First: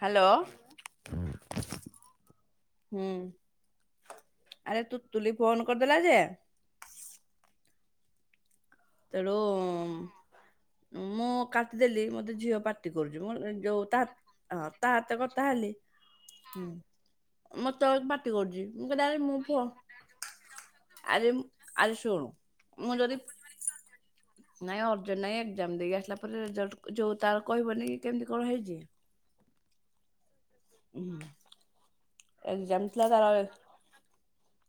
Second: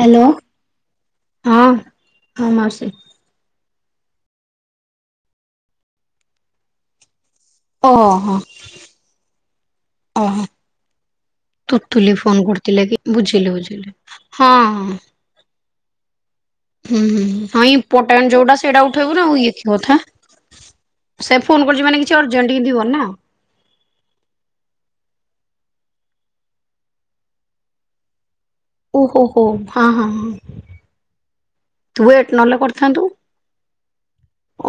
Hello ହୁଁ ହଁ ହଁ ମାଉସୀ। ହୁଁ। ଆରେ ତୁ ତୁଲି ଫୋନ୍ କରିଦେଲା ଯେ? ଓହୋ। ତେଳୁ। ଓହୋ ମୁଁ କାଟିଦେଲି ତୁତୁଲି ଫୋନ ମତେ ଝିଅ କରିଥିଲେ ପାଟି କି କରୁଚି ମୁଁ ବୁଝିଲି ଯୋଉ ବୁଝିଲି। ତା ହଁ ତା ହାତ କଥା ହେଲି। ହୁଁ ହଁ ମତେ ଆହୁରି ଇମ୍ପୋର୍ଟାଣ୍ଟ ପାଟି ଯୋଉଟା କରୁଚି ସେଇଟା ମୁଁ କଲି ଉଠେଇବୁ ଆରେ ନା ଆଉ ମୁଁ ଇଏ କି ଫୋ କଥା। ଆରେ ସେ ଫୋନ କରିଛି ମାନେ ଆରେ କିଛି ଶୁଣୁ ଅର୍ଜେଣ୍ଟ ହିଁ ଥିବ ମୁଁ ନା। ଯଦି ନହିଁ ଅର୍ଜେଣ୍ଟ ନହିଁ ଏଜାମ ଦେଇକି ଆସିଲା ପରେ ରେଜଲ୍ଟ ଯେଉ ତାର କହିବନି କି କେମିତି କଣ ହେଇଛି। ଓହୋ ହୋ ହଁ ହଁ ହଁ। ହୁଁ ତୁ ୱେଟ ନଲେ ଏକ୍ଜାମ କରିଥାନ୍ତୁ। ଥିଲା ତାର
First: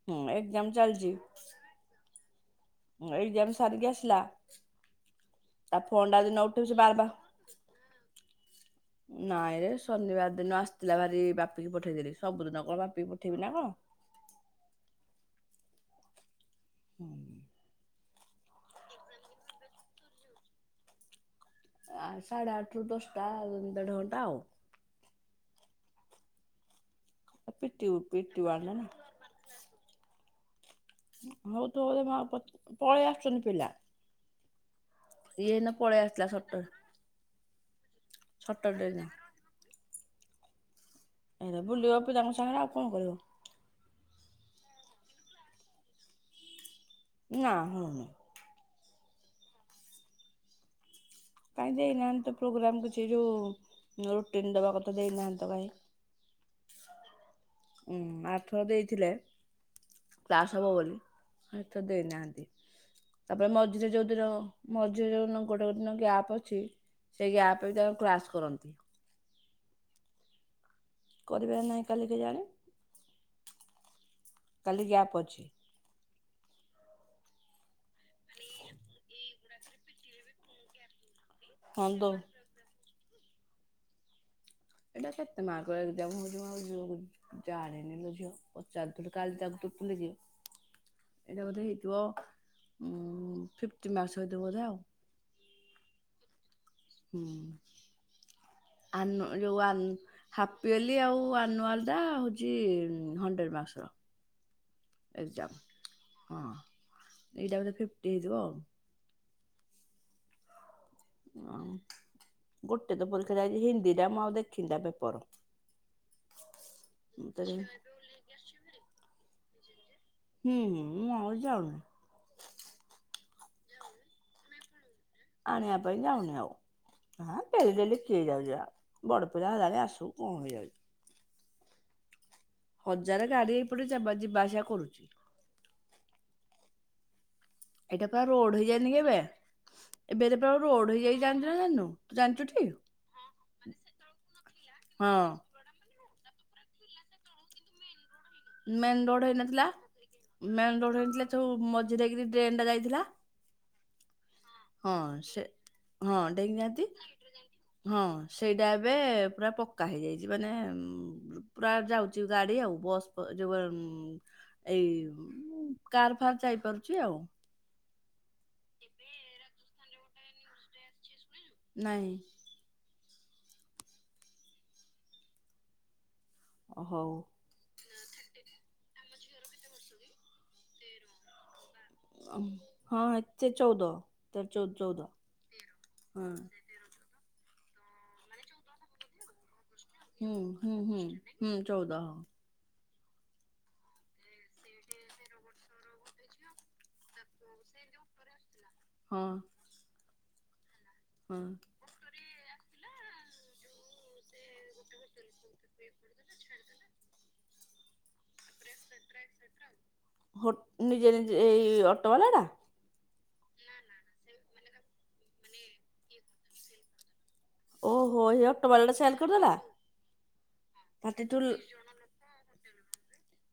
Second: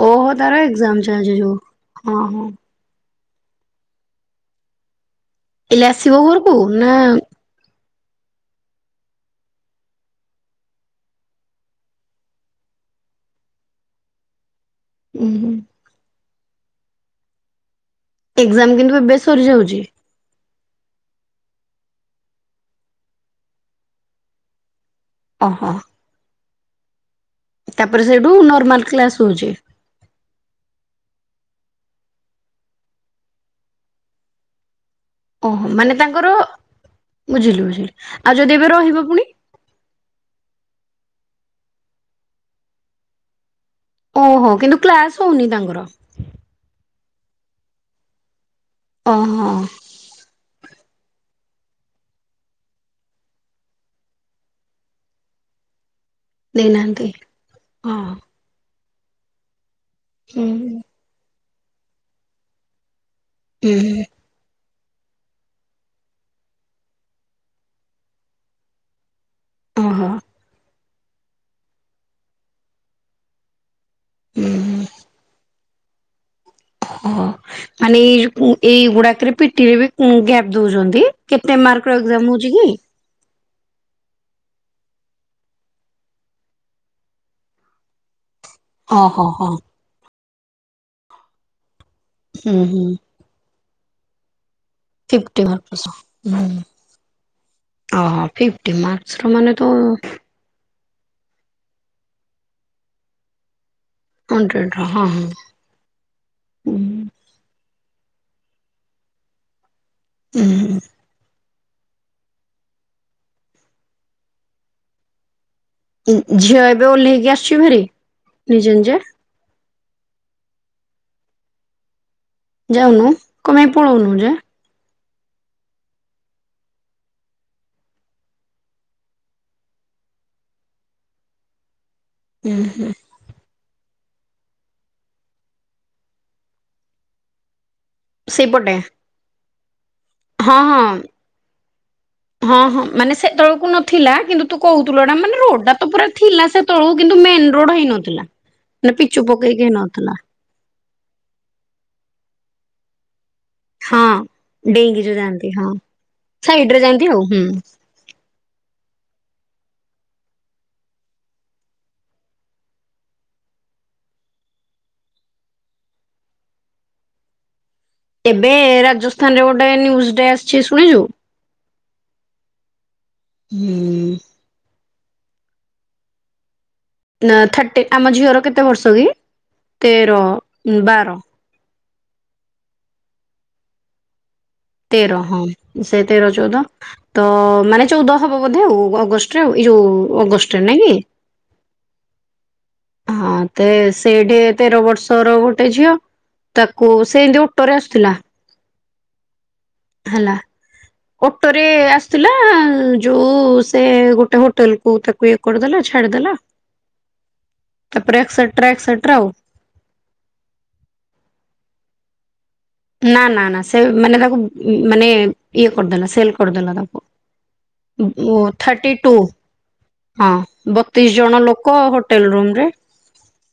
ହୁଁ ଓହୋ ତାର ଏକ୍ଜାମ ଏଜାମ ଚାଲିଛି ଯୋଉ ହଁ ହଁ। ଏଇ ଆଡୁ ସାରିକି ଆସିଲା। ତା ପିଲା ଫୋନ୍ ଆସିବ ଟା ଜଦି ନ ଘରକୁ ଉଠେଇବୁ ସେ ନା ବାରବାର ନାଇଁରେ ଶନିବାର ଦିନ ଆସିଥିଲା ଭାରି ବାପିିକି ପଠେଇଦେଲି ସବୁଦିନ କଣ ବାପିକି ପଠେଇବି ନା କଣ। ଉହୁଁ। ହଁ। ଏକ୍ଜାମ କିନ୍ତୁ ଏବେ ସରିଯାଉଛି। ଆ ସାଢେ ଆଠରୁ ଦଶଟା ଦେଢ ଘଣ୍ଟା ଆଉ ଅ ହଁ। ପିଟି ତାପରେ ସେଇଠୁ ପିଟି ବାଲା ନା ନର୍ମାଲ କ୍ଲାସ ହୋଉଛି? ହୋଉଥିବ ଯଦି ମୁ ଆଉ ପ ପଳେଇ ଆସୁଛନ୍ତି ପିଲା। ଇଏ ଓହୋ ଏନା ମାନେ ପଳେଇ ତାଙ୍କର ଆସିଲା ସଟର ବୁଝିଲି ବୁଝିଲି ଆଉ ଯଦି ଏବେ ସଟର ଡେ ରହିବ ଦିନ। ପୁଣି ଏଇରା ବୁଲିବ ପିଲାଙ୍କ ସାଙ୍ଗରେ ଆଉ କଣ କରିବ। ଓହୋ କିନ୍ତୁ କ୍ଲାସ ହଉନି ତାଙ୍କର? ନା ହେଉନି। ଓ ହ। କାଇଁ ଦେଇନାହାନ୍ତି ତ ପ୍ରୋଗ୍ରାମ କିଛି ଯୋଉ ରୁଟିନ ଦବା କଥା ଦେଇନାହାନ୍ତି ତ କାହିଁ। ଦେଇନାହାନ୍ତି। ହଁ ଉଁ ଆଉଥର ଦେଇଥିଲେ ହୁଁ କ୍ଲାସ ହବ ବୋଲି। ହୁଁ ଏ ତ ଦେଇନାହାନ୍ତି ତାପରେ ମଝିରେ ହୁଁ, ଯୋଉଦିନ ମଝିରେ ଯୋଉ ଦିନ ଗୋଟେ ଗୋଟେ ଦିନ ଗ୍ୟାପ୍ ଅଛି। ସେଇ ଗ୍ୟାପ୍ ବି ତାଙ୍କ କ୍ରାସ୍ କରନ୍ତି। ଓ ହଁ। କରିବେ ନା ନାହିଁ କାଲି କେଜାଣି। ହୁଁ ହୁଁ, କାଲି ଗ୍ୟାପ ଅଛି। ଓ ମାନେ ଏଇ ଯୋଉ ଏଇଗୁଡାକରେ ପିଟିରେ ବି ଗ୍ୟାପ ଦଉଛନ୍ତି? କେତେ ହଁ ମାର୍କ ର ତ ଏକ୍ଜାମ ହୋଉଛି କି? ଏଇଟା କେତେ ମାର୍କ ର ଏଗଯାମ୍ ହୋଉଛି ଯୋଉ ଜାଣିନିଲୋ ଝିଅ ପଚାରୁଥିଲୁ ଓହୋ କାଲି ତା ହୋ ଲୁକି ଏଇଟା ବୋଧେ ହେଇଥିବ ହୁଁ ହୁଁ ଉଁ ଫିଫ୍ ଚ ମାସ ଭିତରେ ବୋଧେ ଆଉ। ଫିଫ୍ଟି ମାର୍କ ର ଶ ହୁଁ ହୁଁ ଓହୋ ଫିଫ୍ଟି ମାର୍କସ୍ ର ମାନେ ତ ହାପିଏଲି ଆଉ ଆନୁଆଲଟା ହୋଉଛି ହଣ୍ଡ୍ରେଡ ମାର୍କସ୍ ର। ହଣ୍ଡ୍ରେଡ ର ହଁ ହଁ ଏ ଯା ହଁ ଏଇଟା ବୋଧେ ଫିଫ୍ଟି ହେଇଥିବ ଆଉ। ହୁଁ। ହଁ। ଗୋଟେ ତ ପରୀକ୍ଷା ଯାଇଛି ହିନ୍ଦୀଟା ମୁଁ ଆଉ ଦେଖିନି ତା ପେପର। ଉ ଉ ଝିଅ ଏବେ ହୁଁ ଓଲ୍ହେଇକି ଆସୂଚୀ ଭାରି ନିଜେ ନିଜେ? ହୁଁ ହ ମୁଁ ଆଉ ଯାଉନି। ଯାଉନୁ କଣ ପାଇଁ ପଳଉନୁ ଯେ। ଆଣିବା ପାଇଁ ଯାଉନି ଆଉ। ହଁ ଡେଲିଡେଲି କିଏ ଯାଉଛି ବା ବଡପିଲା ହେଲାଣି ଆସୁ କଣ ହେଇଯାଉଛି। ହୁଁ ହୁଁ। ଯା ଗାଡ଼ି ହେଇପଟେ ଜବ ଯିବା ଆସିବା କରୁଛି। ଏଇଟା ପୁରା ରୋଡ ସେଇପଟେ ହେଇଯାଇନି କି ଏବେ। ଏବେ ଏତେ ପୁରା ହଁ ହଁ ରୋଡ ହେଇଯାଇଚି। ଜାଣିଛୁ ନା ଜାନିନୁ ତୁ ହଁ ଜାଣିଛୁଠି? ହଁ ମାନେ ସେତେବେଳକୁ ନଥିଲା କିନ୍ତୁ ତୁ କହୁଥିଲୁ ଏଟା ମାନେ ରୋଡ ଟା ତ ପୁରା ଥିଲା ସେ ତବେଳୁ କିନ୍ତୁ ମେନ ରୋଡ ହେଇନଥିଲା। ମାନେ ମେନ୍ ରୋଡ ପିଚୁ ହେଇନଥିଲା ପକେଇକେ ହେଇ। ମେନ୍ ରୋଡ ହେଇଥିଲେ ସବୁ ମଝିରେକିରି ଡ୍ରେନ୍ ଟା ଯାଇଥିଲା। ହଁ ହଁ ଡେଇଁକି ଯୋଉ ସେ ଯାଆନ୍ତି ହଁ ସାଇଡରେ ଡେଙ୍ଗାଦି ଯାଆନ୍ତି ଆଉ ହୁଁ ହଁ ସେଇଟା ଏବେ ପୁରା ପକ୍କା ହେଇଯାଇଛି ମାନେ ପ୍ରାୟ ଯାଉଛି ଗାଡି ଆଉ ବସ୍ ଯୋଉ ଏଇ କାର ଫାର୍ ଯାଇପାରୁଛି ଆଉ। ଏବେ ରାଜସ୍ଥାନରେ ଗୋଟେ ନ୍ୟୁଜ୍ ଡେ ଆସିଛି ଶୁଣିଛୁ? ନାହିଁ। ହୁଁ। ଓ ହୋଉ। ଥାର୍ଟି ଆମ ଝିଅର କେତେ ବର୍ଷ କି ତେର ବାର। ହଁ ଏଚେ ଚଉଦ। ତ ଚଉଦ। ଚଉଦ ତେର ହଁ ସେ ହଁ ତେର ଚଉଦ। ତ ମାନେ ଚଉଦ ହବ ବୋଧେ ଆଉ ଅଗଷ୍ଟରେ ଏଇ ଯୋଉ ହୁଁ ଅଗଷ୍ଟରେ ହୁଁ ନାଇଁ କି ହୁଁ ହୁଁ ଚଉଦ। ହଁ ତ ସେଇଠି ତେର ବର୍ଷର ଗୋଟେ ଝିଅ ତାକୁ ସେ ସେମିତି ହଁ। ହେଲା ହଁ ଅଟୋରେ ଆସୁଥିଲା। ତ ଯୋଉ ସେ ଗୋଟେ ହୋଟେଲ କୁ ତାକୁ ଇଏ କରିଦେଲା ଛାଡିଦେଲା। ତାପରେ ଏକ୍ସ। ନିଜେ ନିଜେ ଏଇ ଅଟୋ ବାଲା ଟା। ନା ନା ନା ସେ ମାନେ ତାକୁ ମାନେ ଇଏ କରିଦେଲା ସେଲ କରିଦେଲା ତାକୁ। ଓହୋ ଏଇ ଅଟୋ ଥାର୍ଟି ବାଲାଟା ଟୁ ସେଲ୍ କରିଦେଲା ହଁ ବତିଶ ଥାର୍ଟି ଟୁ ଜଣ ଲୋକ। ହୋଟେଲ ରୁମ୍ ରେ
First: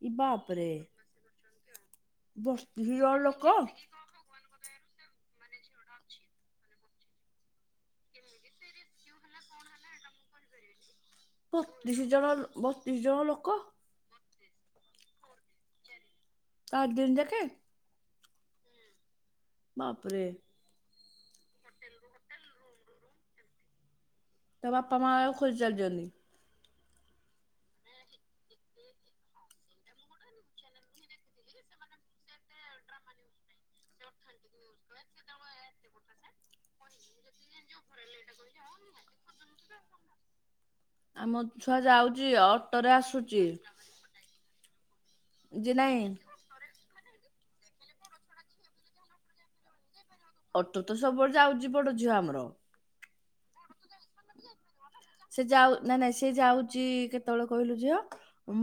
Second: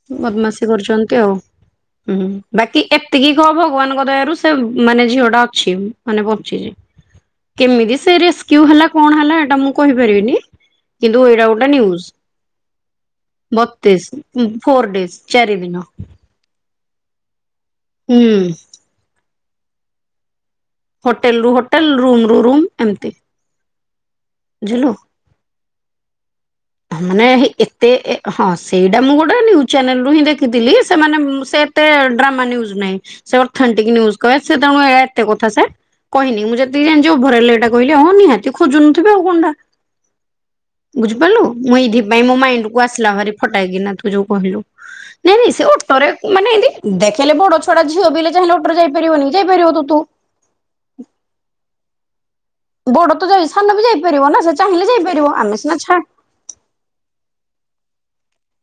ଇ ବଦମାସୀ ବାପରେ କରୁଛନ୍ତି ଆଉ ହୁଁ ବାକି ବତିଶ ଜଣ ଏତିକି ଲୋକ କହ ଭଗବାନଙ୍କ ଥିବାରୁ ସେ ମାନେ ଝିଅଟା ଅଛି ମାନେ ବଞ୍ଚିଛି। କେମିତି ସିଏ ରେସକ୍ଯୁ କଣ ହେଲା ଏଟା ମୁଁ କହିପାରିବିନି କିନ୍ତୁ ଏଇଟା ଗୋଟେ ନିଉସ ବତିଶ ଜଣ ବତିଶ ଜଣ ଲୋକ ବ ଡେଜ୍‌ ଫୋର ଡେଜ୍‌ ଚାର ଦିନ। ଆଉ ଦିଦ ଦେଖେ। ହୁଁ। ବାପ୍ ରେ। ହୋଟେଲ ରୁ ହୋଟେଲ ରୁମ୍ ରୁ ରୁମ୍ ଏମିତି ତା ବୁଝିଲୁ। ବାପା ମାଆ ତାକୁ ଖୋଜୁଛନ୍ତି। ଅଲି ମାନେ ଏତେ ଏ ହଁ। ସେଇଟା ମୁଁ ଗୋଟେ ନ୍ୟୁଜ୍ ଚ୍ୟାନେଲ୍ ରୁ ହିଁ ଦେଖିଥିଲି ସେମାନେ ସେ ଏତେ ଡ୍ରାମା ନ୍ୟୁଜ ନାହିଁ। ସେ ଅଥଣ୍ଟିକ ନ୍ୟୁଜ କହେ ସେ ତାଙ୍କ ଏତେ କଥା ସେ କହିନି ମୁଁ ଯେତିକି ଜାଣିିଚି ଅଭରାଲି ଏଇଟା କହିଲେ ହଁ ନିହାତି ଖୋଜୁନଥିବେ ଆଉ କଣଟା ଆମ ବୁଝିପାରିଲୁ। ମୁଁ ଛୁଆ ଏଇଥି ପାଇଁ ଯାଉଛି ମୋ ମାଇଣ୍ଡ କୁ ଅଟୋରେ ଆସିଲା ଭାରି ଆସୁଛି ଫଟାକିନା ତୁ ଯୋଉ କହିଲୁ ନାଇଁ ନାଇଁ ସେ ଅଟରେ ମାନେ ଏନ୍ତି ଦେଖିଲେ ବଡ଼ ଛୁଆ ଝିଅ ପିଲା ଚାହିଁଲେ ଅଟରେ ଯାଇପାରିବନି କି ଯାଇପାରିବ ତ ତୁ। ଅଟୋ ତ ସବୁବେଳେ ଯାଉଛି ବଡ଼ ଝିଅ ଆମର। ବଡ଼ ତ ଯାଇଛି ସାନ ବି ଯାଇପାରିବ ନା ସେ ଚାହିଁଲେ ଯାଇପାରିବ ସେ ଆମେ ଯାଉ ସିନା ନାଇଁ ଛା ନାଇଁ ସେ ଯାଉଛି କେତେବେଳେ କହିଲୁ ଝିଅ?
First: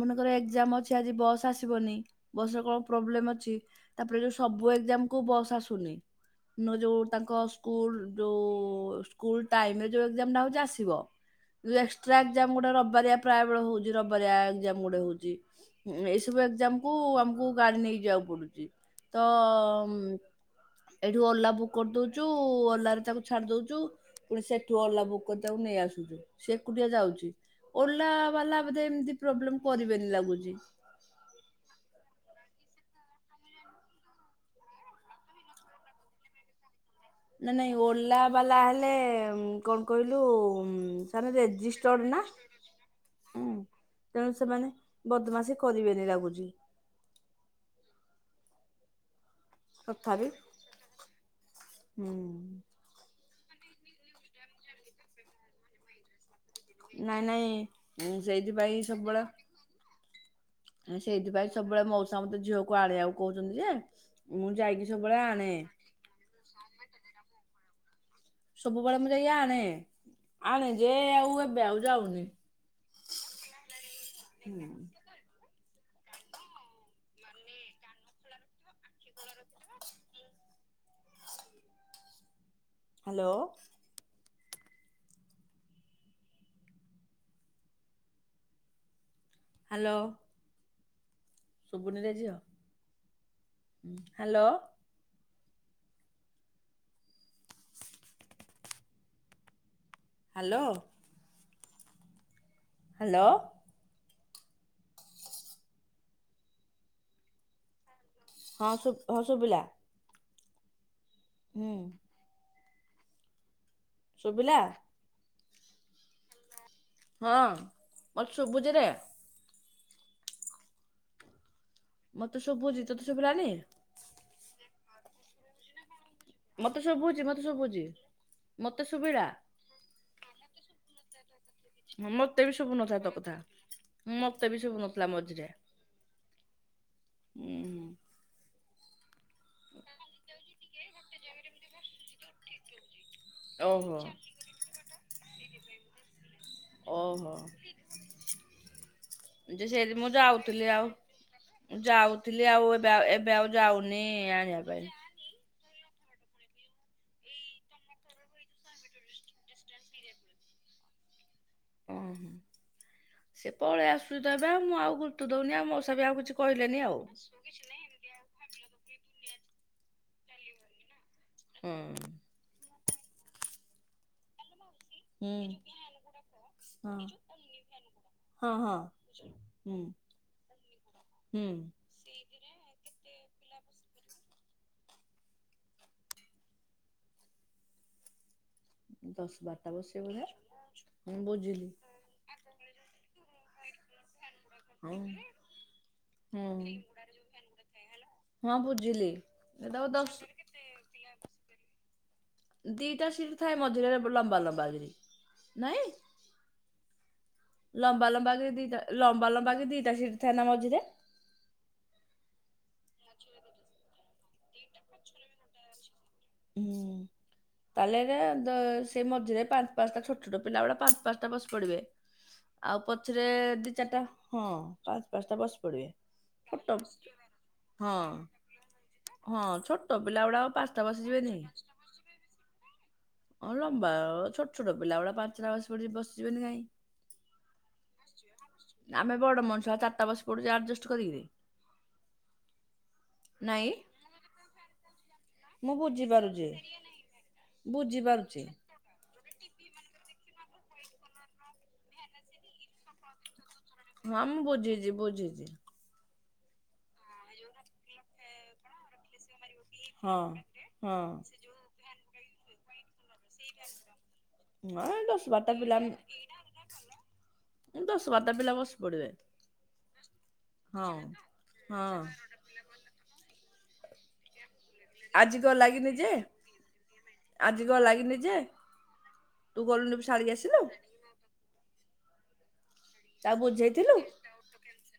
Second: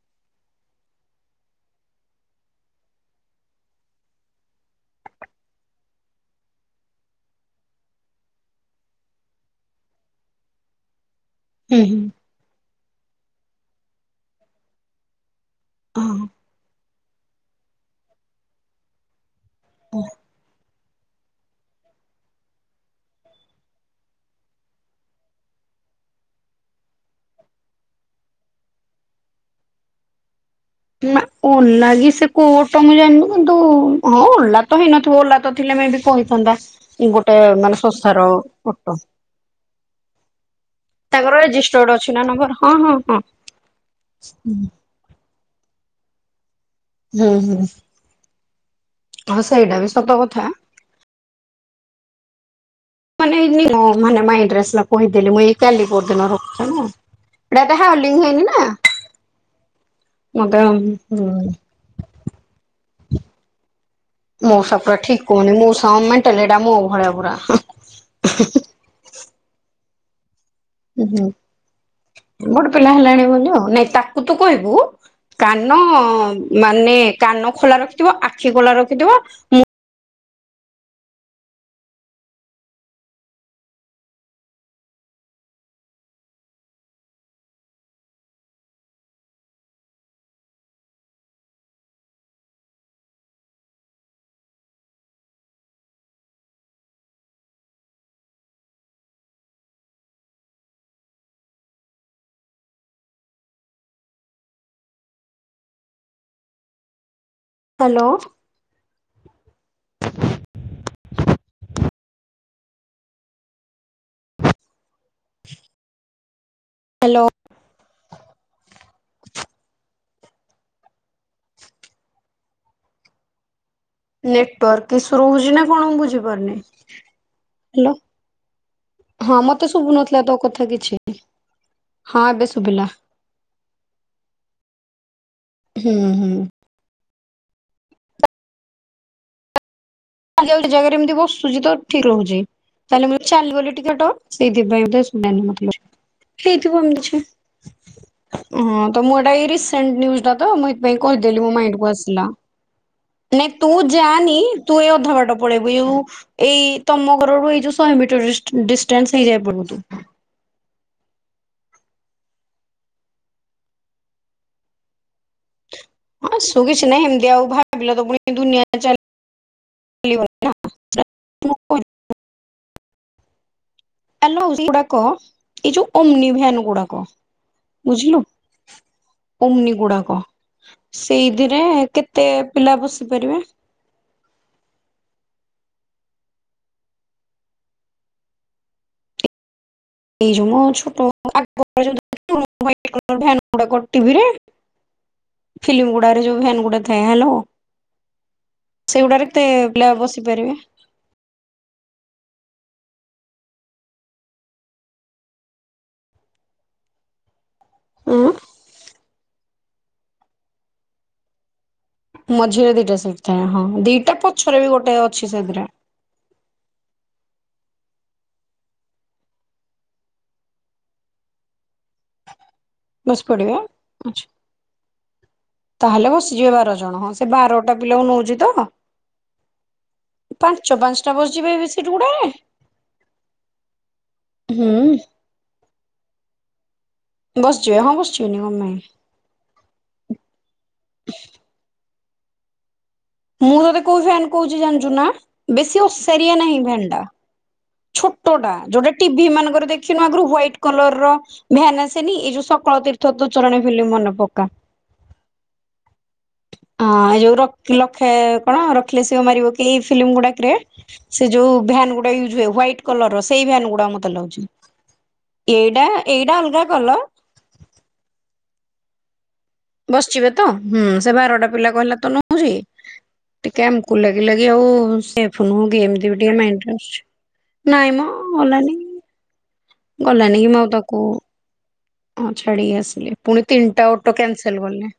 ମନେକର ଏକ୍ଜାମ ଅଛି ଆଜି ବସ୍ ଆସିବନି ବସରେ କଣ ପ୍ରୋବ୍ଲେମ ଅଛି। ତାପରେ ଯୋଉ ସବୁ ଏକ୍ଜାମ କୁ ବସ ଆସୁନି। ନ ଯୋଉ ତାଙ୍କ ସ୍କୁଲ ଯୋଉ ସ୍କୁଲ ଟାଇମ୍ ରେ ଯୋଉ ଏକ୍ଜାମ ହଉଚି ଆସିବ ଯଉ ହୁଁ ହୁଁ। ଏକ୍ସଟ୍ରା ଏକ୍ଜାମ ଗୁଡ଼ା ରବିବାରିଆ ପ୍ରାୟ ବେଳେ ହଉଛି। ରବିବାରିଆ ଏକ୍ଜାମ ଗୁଡ଼ା ହଉଛି ହଁ। ଏସବୁ ଏକ୍ଜାମ କୁ ଆମକୁ ଗାଡ଼ି ନେଇକି ଯିବାକୁ ପଡୁଛି ତ ଉଁ ଏଇଠୁ ଓଲା ବୁକ୍ କରିଦଉଛୁ ଓଲାରେ ତାକୁ ଛାଡି ଦଉଛୁ। ପୁଣି ସେଠୁ ଓଲା ବୁକ୍ କରି ତାକୁ ନେଇ ଆସୁଛୁ ସେ ଏକୁଟିଆ ଯାଉଛି। ଓଲା ବାଲା ବୋଧେ ଏମିତି ପ୍ରୋବ୍ଲେମ କରିବେନି ଲାଗୁଛି। ନା ଓଲା ସେ କୋଟ ମୁଁ ଜାଣିନି କିନ୍ତୁ ହଁ ଓଲା ତ ହେଇନଥିବ ଓଲା ତ ଥିଲେ ମେ ବି କହି ସନ୍ଦା। ନାଇଁ ନାଇଁ ଓଲା ବାଲା ହେଲେ କଣ କହିଲୁ ତାର ତାଙ୍କର ରେଜିଷ୍ଟର୍ଡ ରେଜିଷ୍ଟର ଅଛି ନା ନାଁ, ନମ୍ବର ହଁ ହଁ ହଁ। ହୁଁ ତେଣୁ ସେମାନେ ବଦମାସି କରିବେନି ଲାଗୁଛି। ହୁଁ ହୁଁ ଆଉ ସେଇଟା ବି ସତ ତଥାପି କଥା। ହୁଁ। ମାନେ ଏଇ ମାନେ ମାଇଣ୍ଡ ରେ ଆସିଲା କହିଦେଲି ମୁଁ ଏ କାଲି ପହରଦିନ ନାଇଁ ନାଇଁ ନା ସେଇଥିପାଇଁ ସବୁବେଳେ ମତେ ସେଇଥିପାଇଁ ହୁଁ ସବୁବେଳେ ମଉସା ମତେ ଝିଅକୁ ଆନିବାକୁ କହୁଛନ୍ତି ଯେ ମୁଁ ମଉସା ଯାଇକି ପୁରା ସବୁବେଳେ ଠିକ ଆଣେ କହୁନ୍ତି ମଉସାଙ୍କ ମେଣ୍ଟାଲିଟି ମୋ ଭଳିଆ ପୁରା ସବୁବେଳେ ମୁଁ ଯାଇ ଆଣେ ଆଣେ ଯେ ଉୁ ହୁଁ ଆଉ ଏବେ ଆଉ ଯାଉନି ଗୋଟେ ପିଲା ହେଲାଣି ବୋଲି ଆଉ ନାଇଁ ତାକୁ ତୁ କହିବୁ କାନ ମାନେ, କାନ ଖୋଲା ରଖିଥିବ ଆଖି ଖୋଲା ରଖିଥିବ ମୁଁ ହ୍ୟାଲୋ। ହାଲୋ। ଶୁବୁନିରେ ଝିଅ, ହାଲୋ। ହାଲୋ। ହାଲୋ। ହାଲୋ। ହଁ ସୁ- ହଁ ଶୁଭିଲା। [unintelligible] ହୁଁ। ଶୁଭିଲା? [inaudible] ହ୍ୟାଲୋ ହଁ ମୋତେ ଶୁଭୁଚିରେ। ମତେ ଶୁଭୁଛି ତତେ ଶୁଭିଲାନି? ନେଟୱାର୍କ ଇସୁ ରହୁଛି ନା କଣ ବୁଝିବ ପାରୁନି, ମତେ ଶୁଭୁଛି ମତେ ଶୁଭୁଛି ହେଲା ମତେ ଶୁଭିଲା ହଁ। ମତେ ଶୁଭୁନଥିଲା ତୋ କଥା କିଛି ହଁ ମତେ ଏବେ ବି ଶୁଭିଲା ଶୁଭୁନଥିଲା ତୋ କଥା, ମତେ ବି ସୁବୁନଥିଲା ମଝିରେ ହୁଁ, ହୁଁ। ହୁଁ। ହ [unintelligible] ଯୋଉ ଜାଗାରେ ଏମିତି ବସୁଛି ତ ଠିକ୍ ରହୁଛି। ତାହେଲେ ମୁଁ ଚାଲିଗଲି ଟିକେ ଓହୋ ଟ ସେଇଥିପାଇଁ ମତେ ଶୁଣାଣି ହେଇଥିବ ମିଛ। ଓହୋ ହଁ ତ ମୁଁ ଏଟା ଏଇ ଯେ ସେ ରିସେଣ୍ଟ ମୁଁ ନିଉଜ୍ ଟାତ ଯାଉଥିଲି ମୁଁ ଆଉ ଏଥିପାଇଁ କହିଦେଲି ମୋ ମାଇଣ୍ଡ କୁ ଆସିଲା। ଯାଉଥିଲି ଆଉ ଏବେ ଆଉ ଏବେ ଆଉ ନାଇଁ ତୁ ଯାଉନି ଯାନି ଆଣିବା ତୁ ପାଇଁ ଏ ଅଧା ବାଟ ପଳେଇବୁୁ ଏଉ ଏଇ ତମ ଘର ର ଏଇ ଯୋଉ ଶହେ ମିଟର ଡିଷ୍ଟ- ଡିଷ୍ଟାନ୍ସ ହେଇଯାଇ ପୂର୍ବରୁ ଓହୋ। ସେ ପଳେଇ ଆସୁ ତ ଏବା ମୁଁ ଆଉ ଗୁରୁତ ଦଉନି ଆମ ଆଉ କିଛି ଆସୁ କହିଲେନି ଆଉ ନାହିଁ ଏମିତି ଭାବିଲେ ତ ପୁଣି ଦୁନିଆ ଟା ଚାଲି [unintelligible] ହୁଁ। [unintelligible] କହ ହୁଁ ଏଇ ଯୋଉ ଅମନି ଭିୟାନ୍ ହଁ ଗୁଡାକ ବୁଝିଲୁ ହଁ ହଁ ଉମିନି ହୁଁ ଗୁଡାକ, ହୁଁ ସେଇଥିରେ କେତେ ପିଲା ବସି ପାରିବେ? ଦଶ ବାରଟା ବସେ [unintelligible] ହଉ। ଫିଲ୍ମ ଗୁଡାରେ ଯୋଉ ଫ୍ୟାନ୍ ଗୁଡା ଥାଏ। ହାଲୋ। ହଁ ବୁଝିଲି ସେଗୁଡାରେ ତେ- ଏଟା ବ ପିଲା ଦଶ ବସି ପାରିବେ? [unintelligible] ଦିଇଟା ସିଟ୍ ଥାଏ ମଝିରେରେ ଲମ୍ବା ଲମ୍ବା ଗିରି, ନାଇଁ। ଲମ୍ବା ଉଁ ଲମ୍ବା କି ଦିଟା ଲମ୍ବା ଲମ୍ବା କି ଦିଟା ସିଟ୍ ଥାଏ ନା ମଝିରେ? ମଝିରେ ଦିଟା ସିଟ୍ ଥାଏ। ହଁ ଦିଟା ପଛରେ ବି ଗୋଟେ ଅଛି ସେଥିରେ ହୁଁ ତାହେଲେ ଏଇଟା ଦେ ସେ ମଝିରେ ପାଞ୍ଚ ପାଞ୍ଚଟା ଛୋଟ ଛୋଟ ପିଲାଗୁଡା ପାଞ୍ଚ ପାଞ୍ଚଟା ବସି ପଡ଼ିବେ। [inaudible] ଆଉ ବସି ପଛରେ ପଡିବେ। ଦି ଚାରିଟା ଆଚ୍ଛା ହଁ ପାଞ୍ଚ ପାଞ୍ଚଟା ବସି ପଡିବେ ତାହେଲେ ବସିଯିବେ ବାର ଛୋଟ ଜଣ ହଁ ସେ ବାରଟା ପିଲାକୁ ନୋଉଛି ତ ହଁ ଛୋଟ ପିଲା ଗୁଡାକ ପାଞ୍ଚ ପାଞ୍ଚଟା ବସିଯିବେନି ବସିଯିବେ ଏବେ ସେ ଏଠିଗୁଟେ ହଁ ଲମ୍ବା ଅ ଛୋଟ ଛୋଟ ହୁଁ। ପିଲା ଗୁଡ଼ା ପାଞ୍ଚାସ ପଡି ବସିଯିବେନି କାଇଁକି ବସିଯିବେ ହଁ ବସିଯିବେ ନି କଁ ପାଇଁ। ଆମେ ବଡ଼ ମଣିଷଆ ଚାରଟା ବସ ପଡୁ ଆଡଜଷ୍ଟ କରିକିରି। ମୁଁ ନାଇଁ ଏବେ କୋଉ ଫ୍ୟାନ୍ କହୁଛି ଜାଣିଛୁ ନା ମୁଁ ବେଶୀ ଓସାରିଆ ବୁଝିପାରୁଛି ନାହିଁ ଭେନ୍ ଟା। ଛୋଟ ବୁଝିପାରୁଛି। ଟା ଯୋଉଟା ଟିଭିି ମାନଙ୍କର ଦେଖିନୁ ଆଗରୁ ହ୍ୟାଇଟ୍ କଲର୍ ର ଭ୍ୟାନ୍ ଆସେନି ଏଇ ଯୋଉ ସକାଳ ତୀର୍ଥ ତୁ ଚରଣ ଫିଲ୍ମ୍ ରେ ହଁ ମୁଁ ବୁଝିଛି ବୁଝିଛି। ହଁ ଏ ଯୋଉ ରଖିଲଖେ କଣ ରଖିଲେ ଶିବ ମାରିବ କିଏ ଫିଲ୍ମ ହଁ ଗୁଡାକରେ ହଁ। ସେ ଯୋଉ ଭ୍ୟାନ୍ ଗୁ ଏ ୟୁଜ୍ ହୁଏ ହ୍ୟାଇଟ୍ କଲର ର ସେଇ ଭ୍ୟାନ୍ ଗୁଡ଼ା ମତେ ଲାଗୁଛି ହଁ ଦଶ ବାରଟା ଏଇଟା ଏଇଟା ଅଲଗା କଲର୍ ଏମ୍ ଦଶ ବାରଟା ପିଲା ବସି ପଡ଼ିବେ। ବସିବେ ତ ହୁଁ ସେ ବାରଟା ପିଲା କହିଲା ହଁ ତ ନୋଉଚି ଟିକେ ଆମକୁ ଲାଗିଲାଗି ଆଉ ଆଜି ସେଫ୍ କଣ ନୁହଁ କି ଲାଗିନି ଯେ ଏମିତି ବି ଟିକେ ମିନ୍ଟ୍ରେ ଆସୁଛି। ଆଜି କଣ ନାଇଁ ମ ଲାଗିନି ଯେ ଗଲାନି ତୁ ଗଲୁନୁ ଶାଢୀ ଗଲାନି ମୁଁ ଆସିଲୁ ଆଉ ତାକୁ ହଁ ଛାଡ଼ିକି ଆସିଲି ତାକୁ ପୁଣି ତିନିଟା ବୁଝେଇଥିଲୁ ଅଟୋ କ୍ୟାନସେଲ କଲେ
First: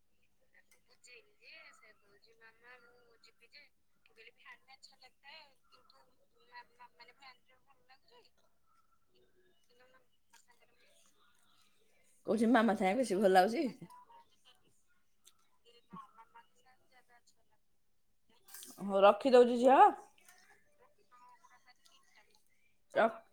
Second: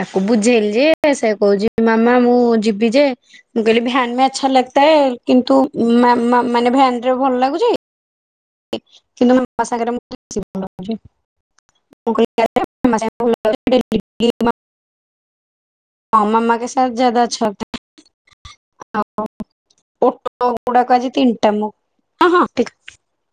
ତାକୁ ବୁଝେଇଲି ଯେ ସେ କହୁଛି ମାମା ମୁଁ ଯିବି ଯେ ମୁଁ କହିଲି ଭ୍ୟାନ ମେ ଆଚ୍ଛା ଲଗଟାହେ କିନ୍ତୁ ମ୍ୟାମ୍ ମା ମାନେ ଭ୍ୟାନ ରେ ଭଲ ଲାଗୁଛି। [unintelligible] ଆସାକରେ [unintelligible] ମୁ [inaudible] କହୁଛି ମାମା ସାଙ୍ଗେ ବେଶୀ ଭଲ ଲାଗୁଛି [unintelligible] ମାମାାମା କେ ସା ଜଦା ଅଛା। ହଉ ରଖିଦଉଛି ଝିଅ [unintelligible] ଉଡ଼ା କଜି ତିନଟା ମ ହଁ ହଁ ଠିକ୍ [unintelligible]